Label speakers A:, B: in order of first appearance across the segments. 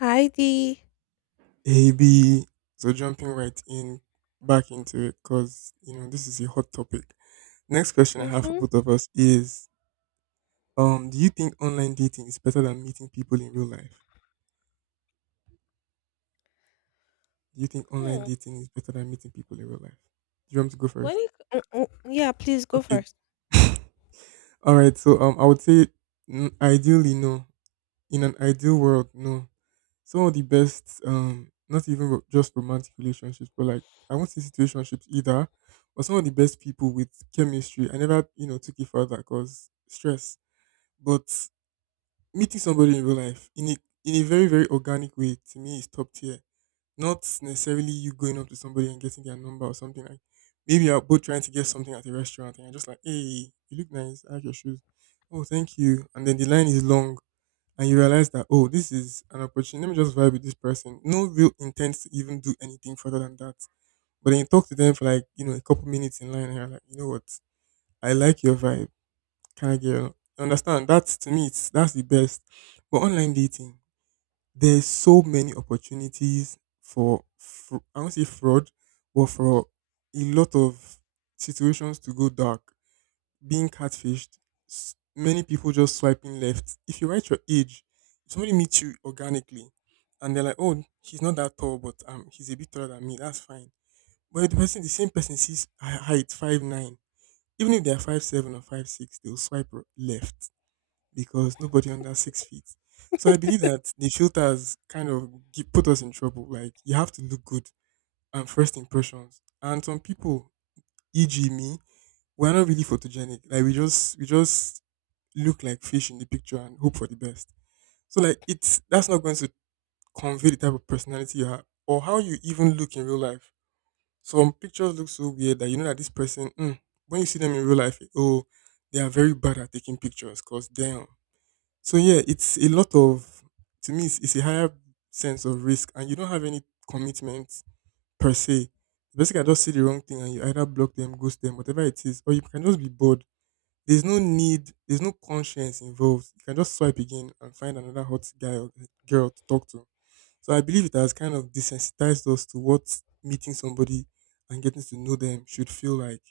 A: Heidi.
B: AB. So jumping right in back into it because this is a hot topic. Next question I have for
A: Mm-hmm.
B: both of us is: Do you think online dating is better than meeting people in real life? Do you think online
A: Hmm.
B: dating is better than meeting people in real life? Do you want me to go
A: When
B: first?
A: it Mm, mm, Yeah, please go
B: Okay.
A: first.
B: All right. So I would say ideally no. In an ideal world, no. Some of the best not even just romantic relationships, but like I won't say situationships either, but some of the best people with chemistry, I never took it further because stress. But meeting somebody in real life in a very very organic way, to me, is top tier. Not necessarily you going up to somebody and getting their number or something. Like maybe you're both trying to get something at a restaurant, and you're just like, hey, you look nice, I like your shoes. Oh, thank you. And then the line is long, and you realize that, oh, this is an opportunity. Let me just vibe with this person, no real intent to even do anything further than that. But then you talk to them for like a couple minutes in line, and you're like, you know what, I like your vibe, kind of girl. You understand? That's to me it's that's the best. But online dating, there's so many opportunities for, I won't say fraud, but for a lot of situations to go dark, being catfished, many people just swiping left. If you write your age, if somebody meets you organically and they're like, oh, he's not that tall, but he's a bit taller than me, that's fine. But if the person, the same person sees height 5'9", even if they're 5'7" or 5'6", they'll swipe left because nobody under 6 feet. So I believe that the filters kind of put us in trouble. Like, you have to look good and first impressions. And some people, e.g. me, we're not really photogenic. Like, we just look like fish in the picture and hope for the best. So like, it's that's not going to convey the type of personality you have or how you even look in real life. Some pictures look so weird that you know that this person, when you see them in real life, oh, they are very bad at taking pictures. Cause damn. So yeah, it's a lot of. To me, it's a higher sense of risk, and you don't have any commitment per se. Basically, I just say the wrong thing, and you either block them, ghost them, whatever it is, or you can just be bored. There's no need, there's no conscience involved. You can just swipe again and find another hot guy or girl to talk to. So I believe it has kind of desensitized us to what meeting somebody and getting to know them should feel like.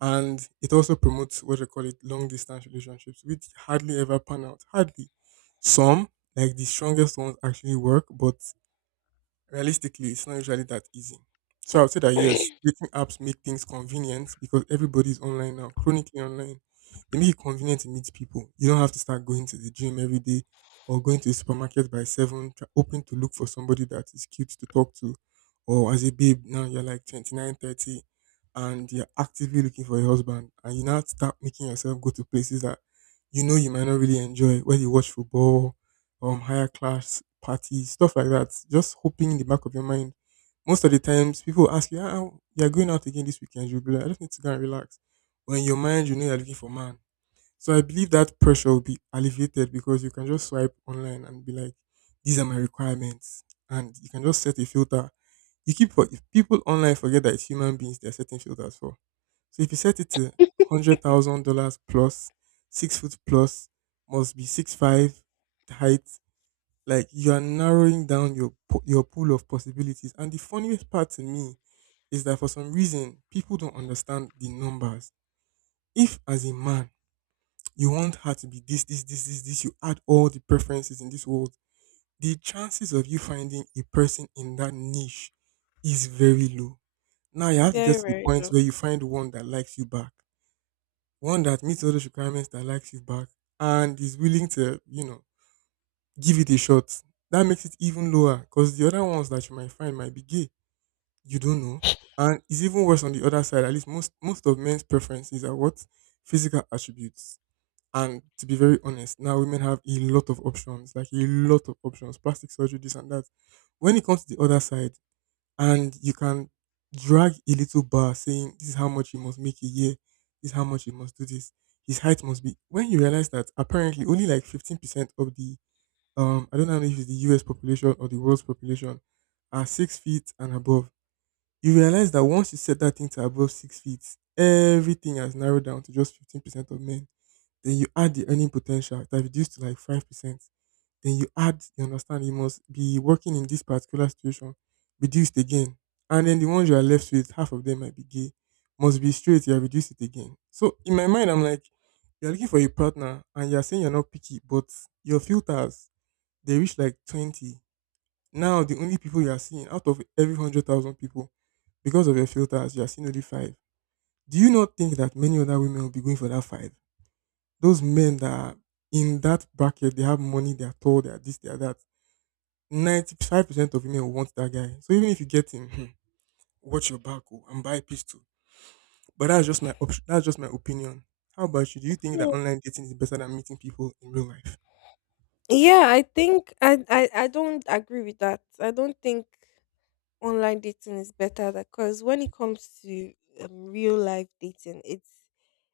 B: And it also promotes what they call it long distance relationships, which hardly ever pan out. Hardly. Some, like the strongest ones, actually work, but realistically, it's not usually that easy. So I would say that, yes, dating apps make things convenient because everybody's online now, chronically online. They make it convenient to meet people. You don't have to start going to the gym every day or going to the supermarket by seven, hoping to look for somebody that is cute to talk to. Or as a babe, now you're like 29, 30, and you're actively looking for a husband. And you now start making yourself go to places that you know you might not really enjoy, where you watch football, higher class parties, stuff like that. Just hoping in the back of your mind. Most of the times people ask you, ah, you're going out again this weekend, you'll be like, I just need to go and relax. But in your mind you know you're looking for man. So I believe that pressure will be alleviated because you can just swipe online and be like, these are my requirements, and you can just set a filter. You keep for, if people online forget that it's human beings they're setting filters for. So if you set it to $100,000 plus, 6 foot plus, must be 6'5" height, like, you are narrowing down your pool of possibilities. And the funniest part to me is that for some reason people don't understand the numbers. If as a man you want her to be this, this, this, this, this, you add all the preferences in this world, the chances of you finding a person in that niche is very low. Now you have to get
A: Very
B: to the
A: very
B: point
A: low.
B: where you find one that likes you back, one that meets all those requirements that likes you back, and is willing to, give it a shot. That makes it even lower because the other ones that you might find might be gay. You don't know. And it's even worse on the other side. At least most of men's preferences are what? Physical attributes. And to be very honest, now women have a lot of options, like a lot of options, plastic surgery, this and that. When it comes to the other side, and you can drag a little bar saying, this is how much you must make a year, this is how much you must do this, his height must be. When you realize that apparently only like 15% of the I don't know if it's the US population or the world's population, are 6 feet and above. You realize that once you set that thing to above 6 feet, everything has narrowed down to just 15% of men. Then you add the earning potential, that reduced to like 5%. Then you add, you understand, you must be working in this particular situation, reduced again. And then the ones you are left with, half of them might be gay, must be straight, you have reduced it again. So in my mind, I'm like, you're looking for a partner and you're saying you're not picky, but your filters, they reach like 20. Now, the only people you are seeing out of every 100,000 people, because of your filters, you are seeing only five. Do you not think that many other women will be going for that five? Those men that are in that bracket, they have money, they are tall, they are this, they are that. 95% of women will want that guy. So even if you get him, watch your back oh, and buy a pistol. But that's just my option. That's just my opinion. How about you? Do you think that
A: Hmm.
B: online dating is better than meeting people in real life?
A: Yeah, I think I don't agree with that. I don't think online dating is better because when it comes to real life dating, it's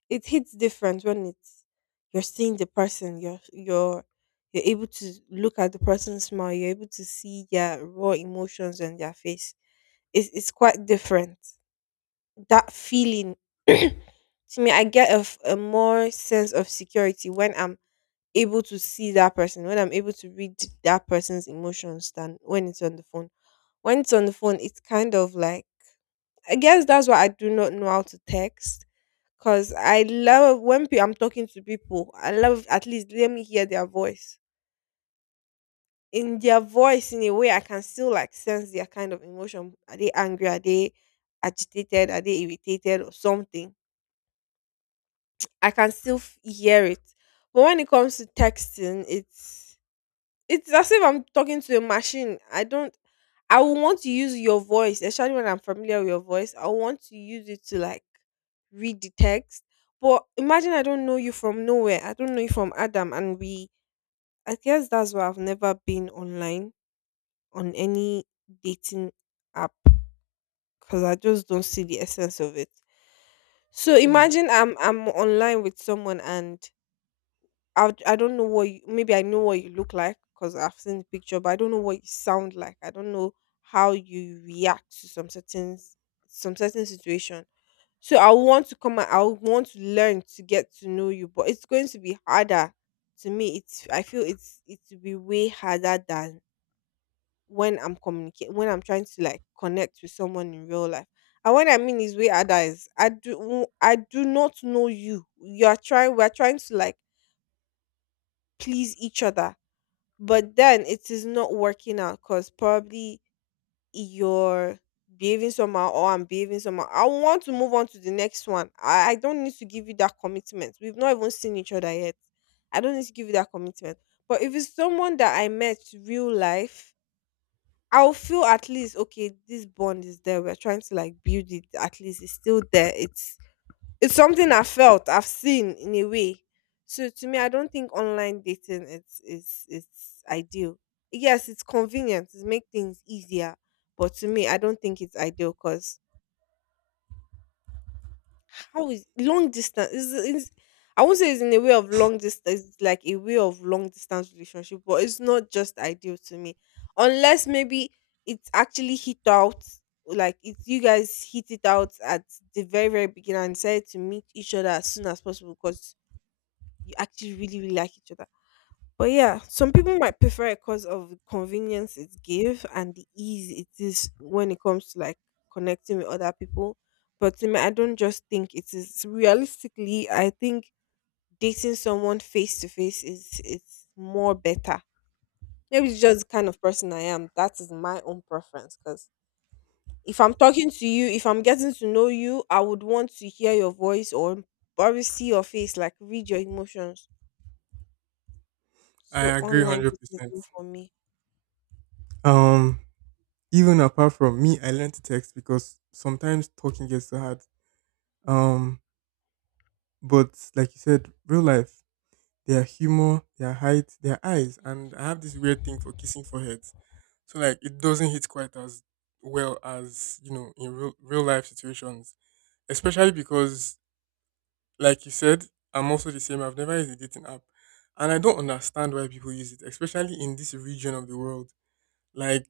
A: it hits different when it's, you're seeing the person, you're able to look at the person's smile, you're able to see their raw emotions on their face. It's quite different. That feeling to me, I get a more sense of security when I'm able to see that person, when I'm able to read that person's emotions than when it's on the phone. When it's on the phone, it's kind of like, I guess that's why I do not know how to text, because I love when I'm talking to people I love. At least let me hear their voice, in their voice. In a way I can still like sense their kind of emotion. Are they angry, are they agitated, are they irritated or something? I can still hear it. But when it comes to texting, it's as if I'm talking to a machine. I don't. I would want to use your voice, especially when I'm familiar with your voice. I want to use it to like read the text. But imagine I don't know you from nowhere. I don't know you from Adam, and we. I guess that's why I've never been online on any dating app, because I just don't see the essence of it. So
B: Hmm.
A: imagine I'm online with someone and I don't know what you, maybe I know what you look like because I've seen the picture, but I don't know what you sound like. I don't know how you react to some certain situation. So I want to come. I would want to learn to get to know you, but it's going to be harder. To me, it's, I feel it's, it will be way harder than when I'm communicating, when I'm trying to like connect with someone in real life. And what I mean is way harder is I do not know you. You are trying. We are trying to like please each other, but then it is not working out because probably you're behaving somehow or I'm behaving somehow. I want to move on to the next one. I don't need to give you that commitment. We've not even seen each other yet. I don't need to give you that commitment. But if it's someone that I met real life, I'll feel at least okay, this bond is there. We're trying to like build it. At least it's still there. It's something I felt, I've seen in a way. So to me, I don't think online dating it's is it's ideal. Yes, it's convenient, it makes things easier, but to me, I don't think it's ideal because how is long distance is, I won't say it's in a way of long distance, it's like a way of long distance relationship, but it's not just ideal to me. Unless maybe it's actually hit out, like it's, you guys hit it out at the very very beginning and decide to meet each other as soon as possible because you actually really really like each other. But yeah, some people might prefer it because of the convenience it give and the ease it is when it comes to like connecting with other people. But to me, I don't just think it is realistically. I think dating someone face to face is, it's more better. Maybe it's just the kind of person I am, that is my own preference, because if I'm talking to you, if I'm getting to know you, I would want to hear your voice or probably see your face, like read your emotions.
B: I
A: So
B: agree
A: online dating
B: 100%.
A: is for me.
B: Um, Even apart from me, I learned to text because sometimes talking gets so hard. Um, but like you said, real life, their humor, their height, their eyes, and I have this weird thing for kissing foreheads. So like, it doesn't hit quite as well as in real real life situations, especially because like you said, I'm also the same. I've never used a dating app, and I don't understand why people use it, especially in this region of the world. Like,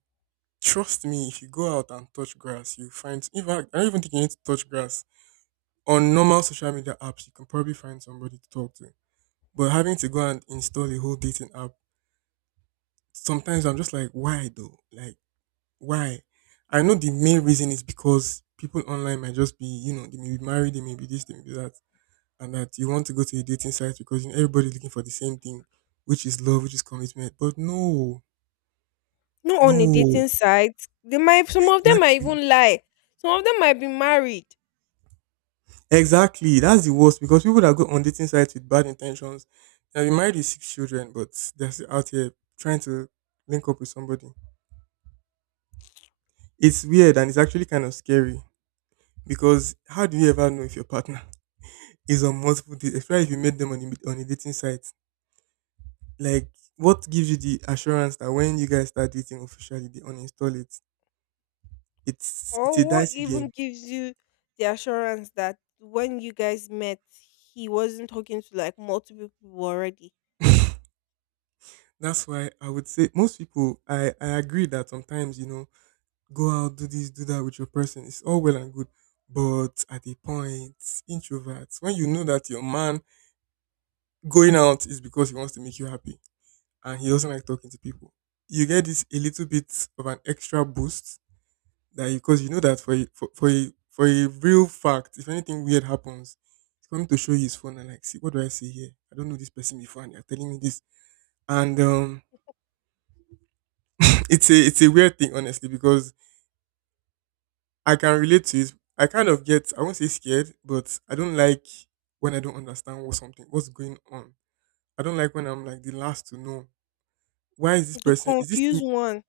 B: trust me, if you go out and touch grass, you find. In fact, I don't even think you need to touch grass. On normal social media apps, you can probably find somebody to talk to. But having to go and install a whole dating app, sometimes I'm just like, why though? Like, why? I know the main reason is because people online might just be, they may be married, they may be this, they may be that, and that you want to go to a dating site because, you know, everybody's looking for the same thing, which is love, which is commitment. But no,
A: Not on a
B: no,
A: dating site. They might, some of them might
B: exactly.
A: even lie. Some of them might be married.
B: Exactly. That's the worst because people that go on dating sites with bad intentions, they'll be married with six children, but they're still out here trying to link up with somebody. It's weird and it's actually kind of scary because how do you ever know if your partner is on multiple dates, especially if you met them on on a dating site? Like, what gives you the assurance that when you guys start dating officially, they uninstall it? It's a
A: Or what
B: dicey
A: even
B: game.
A: gives you the assurance that when you guys met, he wasn't talking to like multiple people already.
B: That's why I would say most people, I agree that sometimes, go out, do this, do that with your person. It's all well and good. But at a point, introverts, when you know that your man going out is because he wants to make you happy and he doesn't like talking to people, you get this a little bit of an extra boost that because you know that for a real fact, if anything weird happens, he's coming to show you his phone and like, see, what do I see here? I don't know this person before and you're telling me this. And it's a weird thing, honestly, because I can relate to it. I kind of get, I won't say scared, but I don't like when I don't understand what's going on. I don't like when I'm like the last to know. Why is this
A: To
B: person, is this
A: confuse
B: thing
A: one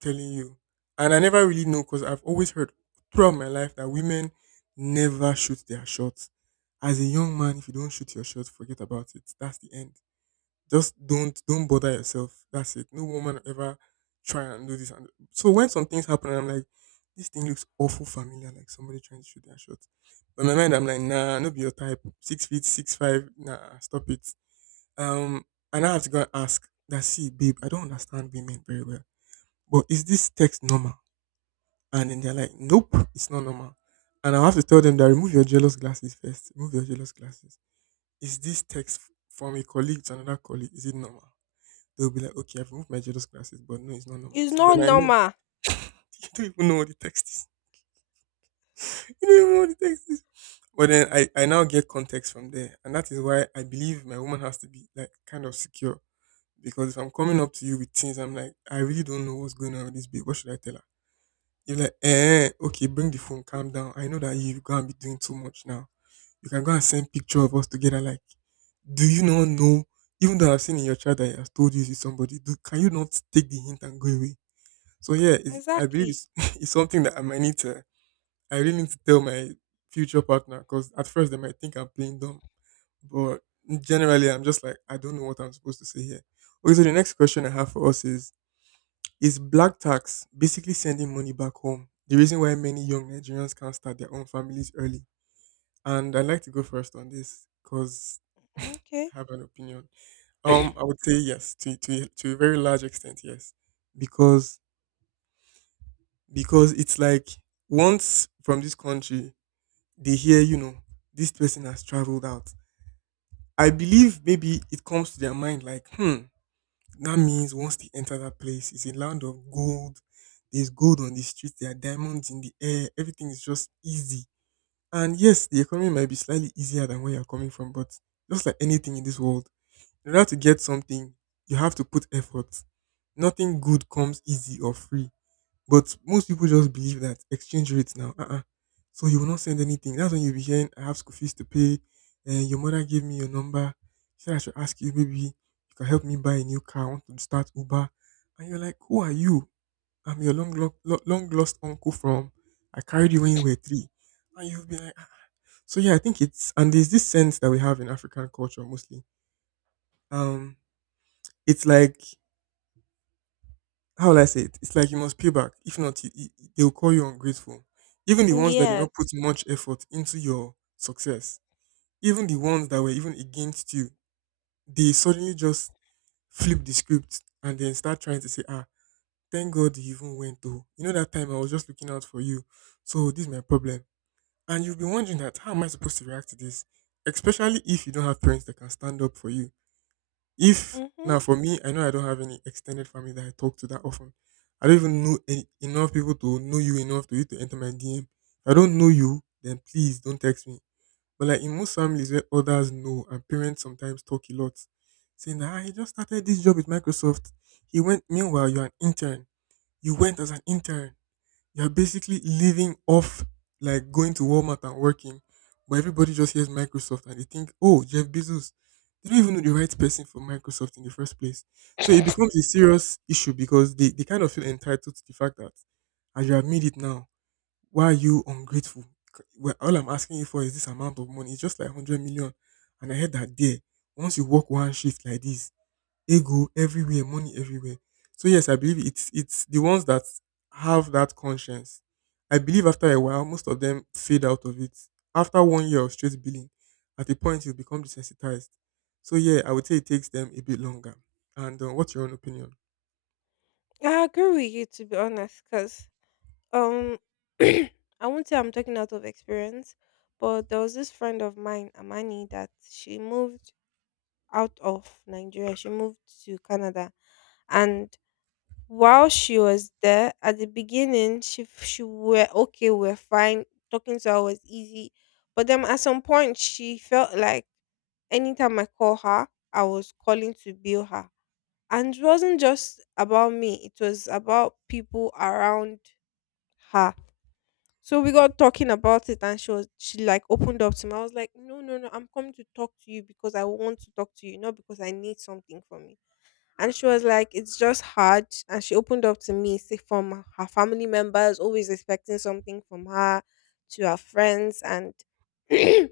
B: telling you? And I never really know because I've always heard throughout my life that women never shoot their shots. As a young man, if you don't shoot your shot, forget about it. That's the end. Just don't bother yourself. That's it. No woman ever try and do this. And so when some things happen, I'm like, this thing looks awful familiar, like somebody trying to shoot their shot. But in my mind, I'm like, nah, no be your type. 6 feet, 6'5". Nah, stop it. Um, and I have to go and ask that. See, babe, I don't understand women very well. But is this text normal? And then they're like, nope, it's not normal. And I have to tell them that remove your jealous glasses first. Remove your jealous glasses. Is this text from a colleague to another colleague? Is it normal? They'll be like, okay, I've moved my jealous glasses, but no, it's not normal.
A: is
B: So
A: not
B: then I know
A: normal.
B: you don't even know what the text is. You don't even know what the text is. But then I now get context from there. And that is why I believe my woman has to be like kind of secure. Because if I'm coming up to you with things, I'm like, I really don't know what's going on with this babe. What should I tell her? You're like, eh, okay, bring the phone, calm down. I know that you can't be doing too much now. You can go and send picture of us together. Like, do you not know? Even though I've seen in your child that he has told you he's with somebody, can you not take the hint and go away? So yeah, I believe
A: Exactly.
B: it's, it's something that I might need to. I really need to tell my future partner because at first they might think I'm playing dumb, but generally I'm just like I don't know what I'm supposed to say here. Okay, so the next question I have for us is: is black tax, basically sending money back home, the reason why many young Nigerians can't start their own families early? And I'd like to go first on this because
A: Okay.
B: I have an opinion. I would say yes, to a very large extent, yes, because because it's like, once from this country, they hear, this person has traveled out. I believe maybe it comes to their mind, like, that means once they enter that place, it's a land of gold. There's gold on the streets, there are diamonds in the air, everything is just easy. And yes, the economy might be slightly easier than where you're coming from, but just like anything in this world, in order to get something, you have to put effort. Nothing good comes easy or free. But most people just believe that exchange rates now, uh-uh. So you will not send anything. That's when you'll be hearing, I have school fees to pay. And your mother gave me your number. She said I should ask you, maybe you can help me buy a new car. I want to start Uber. And you're like, who are you? I'm your long, long lost uncle from, I carried you when you were three. And you'll be like, "Ah." So yeah, I think it's, and there's this sense that we have in African culture, mostly. Um, It's like, how will I say it? It's like you must pay back. If not, they'll call you ungrateful. Even the ones that did not put
A: Yes.
B: much effort into your success, even the ones that were even against you, they suddenly just flip the script and then start trying to say, ah, thank God you even went though. You know that time I was just looking out for you. So this is my problem. And you have been wondering that how am I supposed to react to this? Especially if you don't have parents that can stand up for you. If
A: Mm-hmm.
B: now for me, I know I don't have any extended family that I talk to that often. I don't even know enough people to know you enough to you to enter my DM. If I don't know you, then please don't text me. But like in most families where others know and parents sometimes talk a lot, saying that, "Ah, he just started this job with Microsoft. He went meanwhile you're an intern. You went as an intern, you're basically living off like going to Walmart and working, but everybody just hears Microsoft and they think, oh, Jeff Bezos. They don't even know the right person for Microsoft in the first place. So it becomes a serious issue because they kind of feel entitled to the fact that as you have made it now, why are you ungrateful? Well, all I'm asking you for is this amount of money. It's just like 100 million. And I heard that there, once you work one shift like this, ego everywhere, money everywhere. So yes, I believe it's the ones that have that conscience. I believe after a while, most of them fade out of it. After one year of straight billing, at a point you become desensitized. So yeah, I would say it takes them a bit longer. And what's your own opinion?
A: I agree with you, to be honest, because Um, I won't say I'm talking out of experience, but there was this friend of mine, Amani, that she moved out of Nigeria. She moved to Canada, and while she was there, at the beginning, she were okay, we're fine. Talking to her was easy, but then at some point, she felt like anytime I call her, I was calling to bill her. And it wasn't just about me, it was about people around her. So we got talking about it and she like opened up to me. I was like, no, no, no, I'm coming to talk to you because I want to talk to you, not because I need something from you. And she was like, it's just hard. And she opened up to me, say from her family members, always expecting something from her, to her friends, and to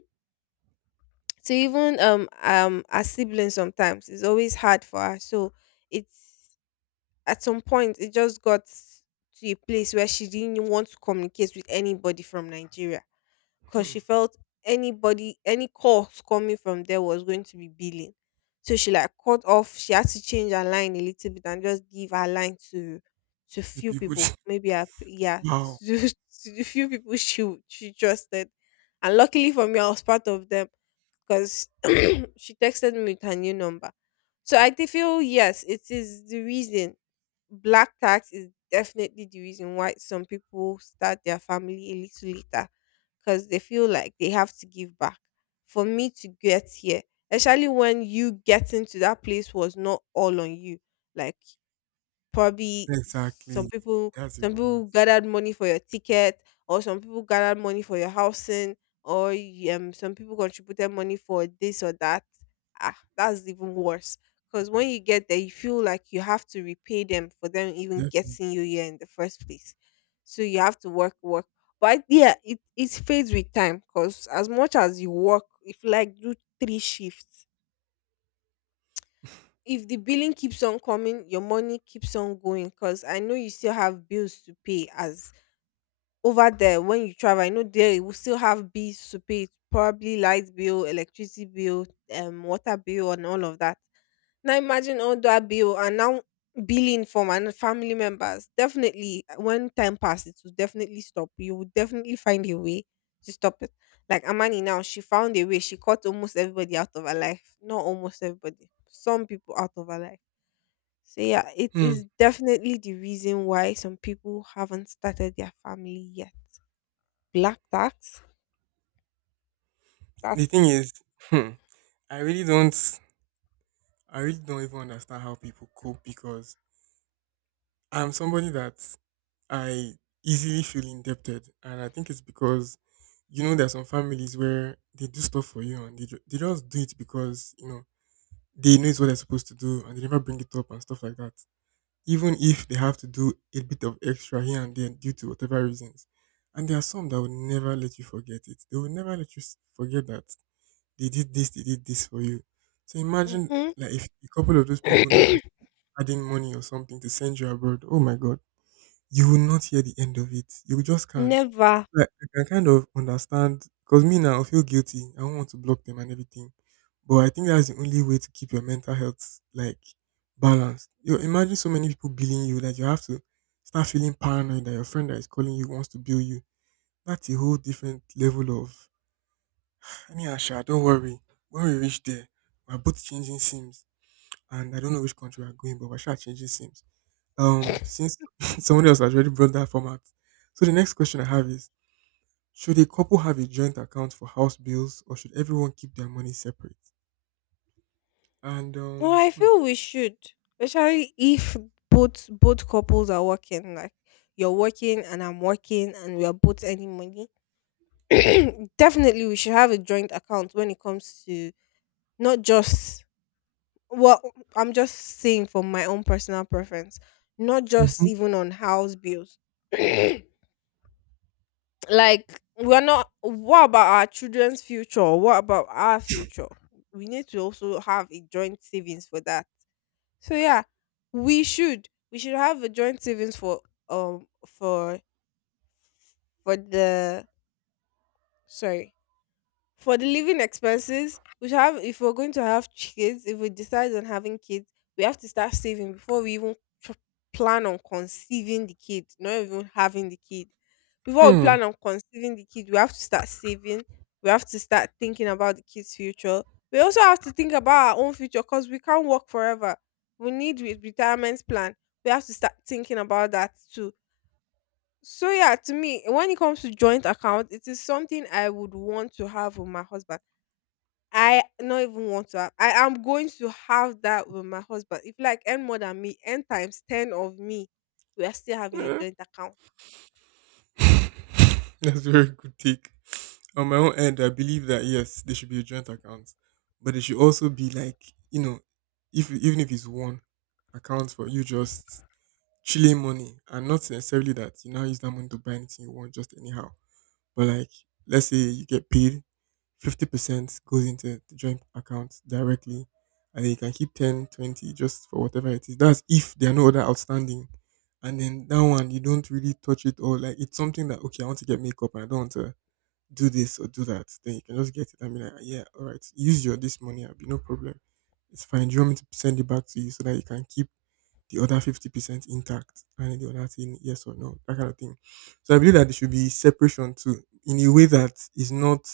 A: even her siblings sometimes. It's always hard for her. So it's, at some point it just got to a place where she didn't want to communicate with anybody from Nigeria because
B: Hmm.
A: she felt anybody, any calls coming from there was going to be billing. So she like cut off, she had to change her line a little bit and just give her line to
B: The
A: few
B: people,
A: people, maybe her, yeah,
B: wow,
A: to the few people she trusted, and luckily for me I was part of them because she texted me with her new number. So I do feel yes, it is the reason. Black tax is definitely the reason why some people start their family a little later because they feel like they have to give back. For me to get here, especially when you getting to that place was not all on you. Like probably some
B: exactly.
A: people
B: That's
A: some
B: even worse.
A: people gathered money for your ticket, or some people gathered money for your housing, or some people contributed money for this or that. Ah, that's even worse because when you get there you feel like you have to repay them for them even
B: Definitely.
A: getting you here in the first place. So you have to work work. But yeah, it fades with time because as much as you work, if you like do three shifts, if the billing keeps on coming, your money keeps on going, because I know you still have bills to pay as, over there when you travel. I know there you will still have bills to pay, probably light bill, electricity bill, water bill, and all of that. Now imagine all that bill and now billing from and family members. Definitely, when time passes, it will definitely stop. You will definitely find a way to stop it. Like Amani now, she found a way. She cut almost everybody out of her life. Not almost everybody. Some people out of her life. So yeah, it
B: Hmm.
A: is definitely the reason why some people haven't started their family yet. Black tax,
B: The
A: that
B: thing
A: is-
B: is, hmm, I really don't, I really don't even understand how people cope because I'm somebody that I easily feel indebted, and I think it's because there's some families where they do stuff for you and they just do it because they know it's what they're supposed to do and they never bring it up and stuff like that. Even if they have to do a bit of extra here and there due to whatever reasons, and there are some that will never let you forget it. They will never let you forget that they did this for you. So imagine
A: Mhm.
B: like if a couple of those people now are adding money or something to send you abroad. Oh my god, you will not hear the end of it. You just can't.
A: Never.
B: So I can kind of understand, because me now, I feel guilty. I don't want to block them and everything. But I think that's the only way to keep your mental health like balanced. You imagine so many people billing you that you have to start feeling paranoid that your friend that is calling you wants to bill you. That's a whole different level of anyhow. Sha, don't worry. When we reach there, we're both changing sims, and I don't know which country we're going, but we're sure changing sims. Since someone else has already brought that format. So the next question I have is, should a couple have a joint account for house bills or should everyone keep their money separate? And
A: Well, I
B: hmm.
A: feel we should, especially if both couples are working. Like you're working and I'm working, and we are both earning money. Definitely, we should have a joint account when it comes to not just, well, I'm just saying from my own personal preference, not just
B: Mhm.
A: even on house bills. Like we're not, what about our children's future, what about our future? We need to also have a joint savings for that. So yeah, we should, we should have a joint savings um for for the, sorry, for the living expenses. We should have, if we're going to have kids, if we decide on having kids, we have to start saving before we even tr- plan on conceiving the kid, not even having the kid. Before we
B: Hmm.
A: plan on conceiving the kid, we have to start saving. We have to start thinking about the kid's future. We also have to think about our own future because we can't work forever. We need retirement plan. We have to start thinking about that too. So yeah, to me, when it comes to joint account, it is something I would want to have with my husband. I not even want to have, I am going to have that with my husband. If you like earn more than me, n times 10 of me, we are still having a
B: Eh,
A: joint account.
B: that's a very good take. On my own end, I believe that yes, there should be a joint account. But it should also be like, you know, if even if it's one account for you just chilling money and not necessarily that you now use that money to buy anything you want just anyhow. But like, let's say you get paid, 50% goes into the joint account directly, and then you can keep 10, 20 just for whatever it is. That's if there are no other outstanding. And then that one you don't really touch it, or like, it's something that okay, I want to get makeup and I don't want to do this or do that. Then you can just get it and be like, "Ah, yeah, all right, use your this money, I'll be no problem. It's fine. Do you want me to send it back to you so that you can keep the other 50% intact?" And the other thing yes or no, that kind of thing. So I believe that there should be separation too, in a way that is not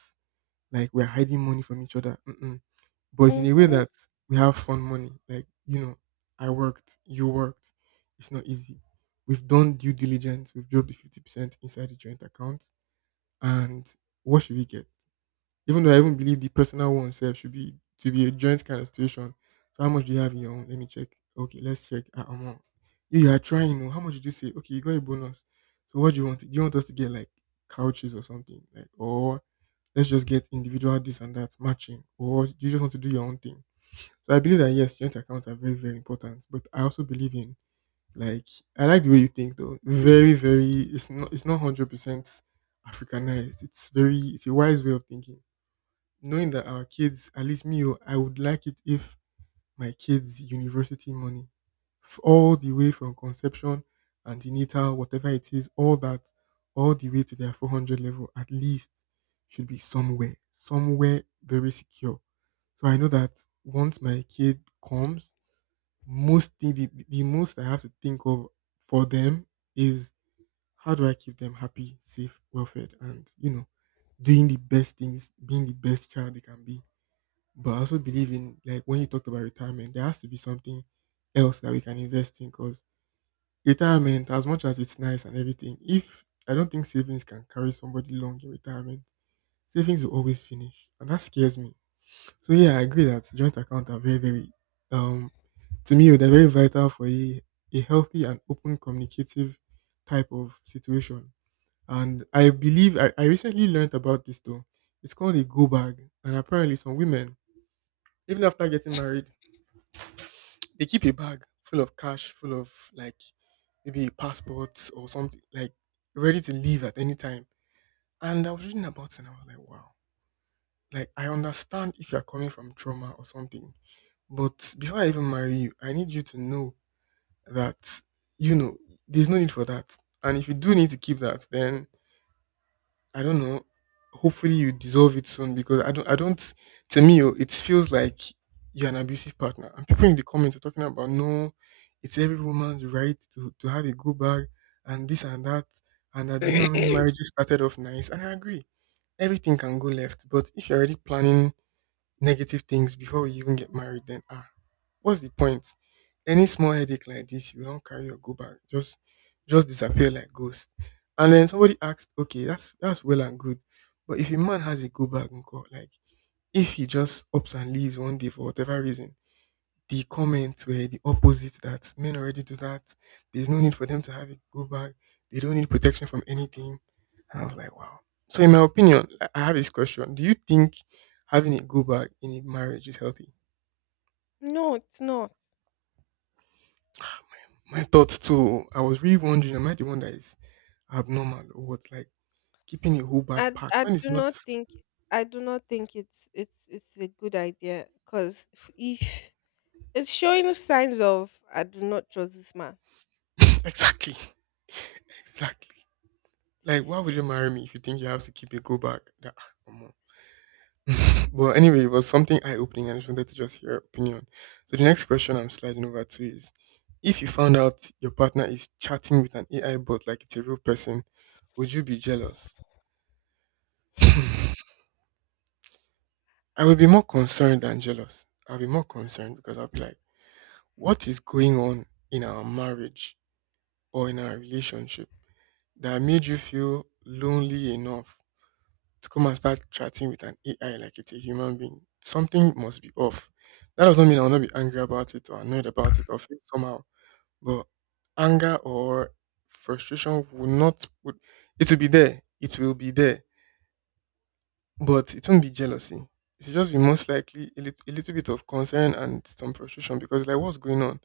B: like we're hiding money from each other. Mm-mm. But in a way
A: Mm-hmm.
B: that we have fun money. Like, I worked, you worked. It's not easy. We've done due diligence, we've dropped the 50% inside the joint account. And what should we get? Even though I even believe the personal one sef should be to be a joint kind of situation. So how much do you have in your own? Let me check. Okay, let's check. Ah, omo, you are trying. No, how much did you say? Okay, you got a bonus. So what do you want? Do you want us to get like couches or something? Like, or let's just get individual this and that matching. Or do you just want to do your own thing? So I believe that, yes, joint accounts are very, very important. But I also believe in, like, I like the way you think though. Very, very it's not 100% Africanized. It's very, it's a wise way of thinking, knowing that our kids, at least me, oh, I would like it if my kids' university money, all the way from conception, antenatal, whatever it is, all that, all the way to their 400 level, at least, should be somewhere, somewhere very secure. So I know that once my kid comes, most thing, the most I have to think of for them is how do I keep them happy, safe, well fed, and, you know, doing the best things, being the best child they can be. But I also believe in, like, when you talked about retirement, there has to be something else that we can invest in, because retirement, as much as it's nice and everything, if I don't think savings can carry somebody long in retirement, savings will always finish, and that scares me. So yeah, I agree that joint accounts are very, very um to me they're very vital for a healthy and open communicative type of situation. And I believe I recently learned about this though. It's called a go bag, and apparently some women, even after getting married, they keep a bag full of cash, full of like maybe a passport or something, like ready to leave at any time. And I was reading about it and I was like, wow. Like, I understand if you're coming from trauma or something. But before I even marry you, I need you to know that, you know, there's no need for that. And if you do need to keep that, then I don't know. Hopefully you dissolve it soon, because I don't to me oh, it feels like you're an abusive partner. And people in the comments are talking about, no, it's every woman's right to have a good bag and this and that and that. Do you know how many marriages started off nice? And I agree. Everything can go left, but if you're already planning negative things before we even get married, then ah, what's the point? Any small headache like this, you don't carry or go back, just disappear like ghost. And then somebody asked, okay, that's well and good, but if a man has a go back, uncle, like if he just ups and leaves one day for whatever reason, the comments were the opposite, that men already do that. There's no need for them to have it go back. They don't need protection from anything. And I was like, wow. So, in my opinion, I have this question. Do you think having it go back in a marriage is healthy?
A: No, it's not.
B: My thoughts too. I was really wondering, am I the one that is abnormal or what? Like, keeping a whole back
A: I
B: packed.
A: I
B: When it's
A: do
B: not.
A: not think, I do not think it's a good idea because if it's showing signs of I do not trust this man.
B: Exactly. Exactly. Like, why would you marry me if you think you have to keep a go back? That, ah, come on. But anyway, it was something eye opening, and I just wanted to just hear your opinion. So the next question I'm sliding over to is: if you found out your partner is chatting with an AI bot like it's a real person, would you be jealous? I would be more concerned than jealous. I'll be more concerned because I'll be like, what is going on in our marriage or in our relationship that made you feel lonely enough to come and start chatting with an AI like it's a human being. Something must be off. That does not mean I'll not be angry about it or annoyed about it or feel somehow. But anger or frustration will not would it will be there. It will be there. But it won't be jealousy. It's just be most likely a, a little bit of concern and some frustration because like what's going on?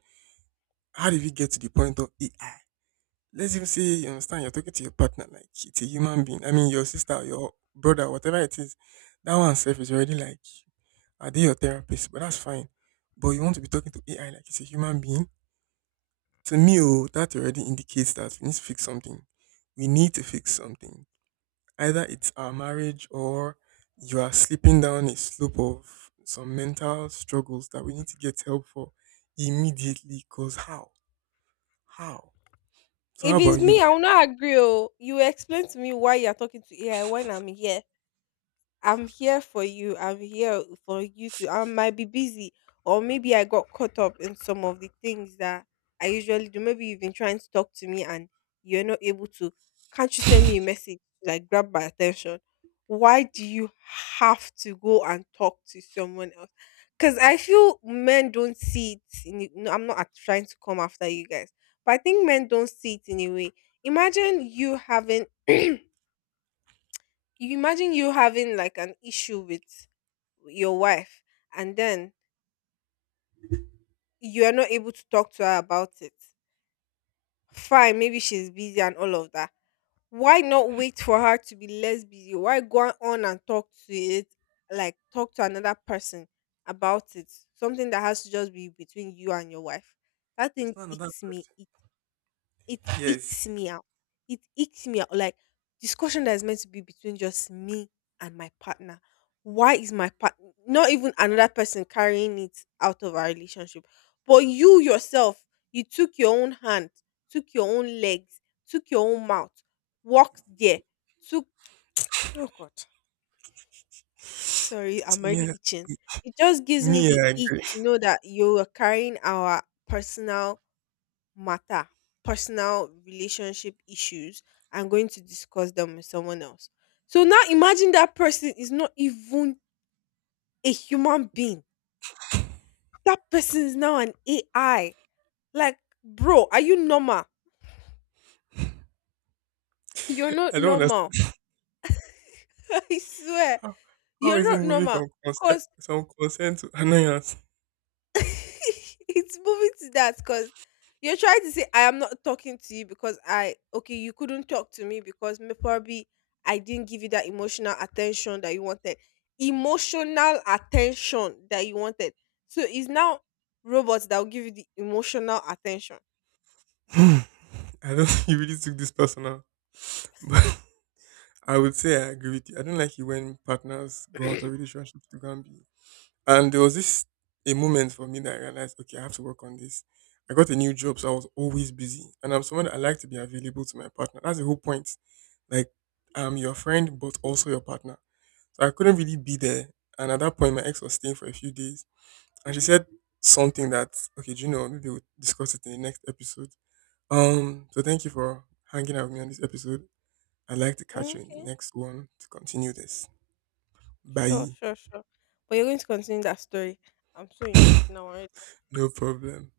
B: How did we get to the point of AI? Let's even say you understand you're talking to your partner like it's a human being. I mean your sister, or your brother, whatever it is. That one self is already like, are they your therapist? But that's fine. But you want to be talking to AI like it's a human being. To me, oh, that already indicates that we need to fix something. We need to fix something. Either it's our marriage or you are slipping down a slope of some mental struggles that we need to get help for immediately. Cause how? How? So
A: If
B: how about
A: it's
B: you?
A: me, I will not agree. Oh, you will explain to me why you are talking to AI when I'm here. I'm here for you. I'm here for you to. I might be busy, or maybe I got caught up in some of the things that I usually do. Maybe you've been trying to talk to me and you're not able to. Can't you send me a message to like grab my attention? Why do you have to go and talk to someone else? Because I feel men don't see it. No, I'm not trying to come after you guys, but I think men don't see it in a way. Imagine you having. You imagine you having like an issue with your wife, and then you are not able to talk to her about it. Fine, maybe she's busy and all of that, why not wait for her to be less busy? Why go on and talk to it, like talk to another person about it, something that has to just be between you and your wife? That
B: It's
A: thing
B: not another
A: icks me.
B: person.
A: It
B: Yes.
A: ekes me out. It ekes me out. Like discussion that is meant to be between just me and my partner. Why is my partner, not even another person, carrying it out of our relationship? But you yourself, you took your own hand, took your own legs, took your own mouth, walked there, took, oh God.
B: See,
A: Sorry, I'm
B: me,
A: already itching. It just gives me the
B: I
A: ick
B: agree.
A: to know that you are carrying our personal matter, personal relationship issues, I'm going to discuss them with someone else. So now imagine that person is not even a human being. That person is now an AI. Like, bro, are you normal? You're not
B: I don't
A: normal.
B: understand
A: I swear,
B: how, how
A: you're
B: is it
A: not
B: moving
A: normal.
B: from consent to annoyance.
A: It's moving to that because you're trying to say I am not talking to you because I, okay, you couldn't talk to me because probably I didn't give you that emotional attention that you wanted, emotional attention that you wanted. So it's now robots that will give you the emotional attention.
B: Hmm. I don't think you really took this personal, but I would say I agree with you. I don't like it when partners go out of relationships to go and be. And there was this a moment for me that I realized, okay, I have to work on this. I got a new job, so I was always busy, and I'm someone that I like to be available to my partner. That's the whole point. Like, I'm your friend, but also your partner. So I couldn't really be there. And at that point, my ex was staying for a few days. And she said something that, okay, do you know, maybe we'll discuss it in the next episode. So thank you for hanging out with me on this episode. I'd like to catch you in the
A: Okay,
B: next one to continue this.
A: sure,
B: Bye.
A: sure, sure. But you're going to continue that story. I'm so intrigued now.
B: No problem.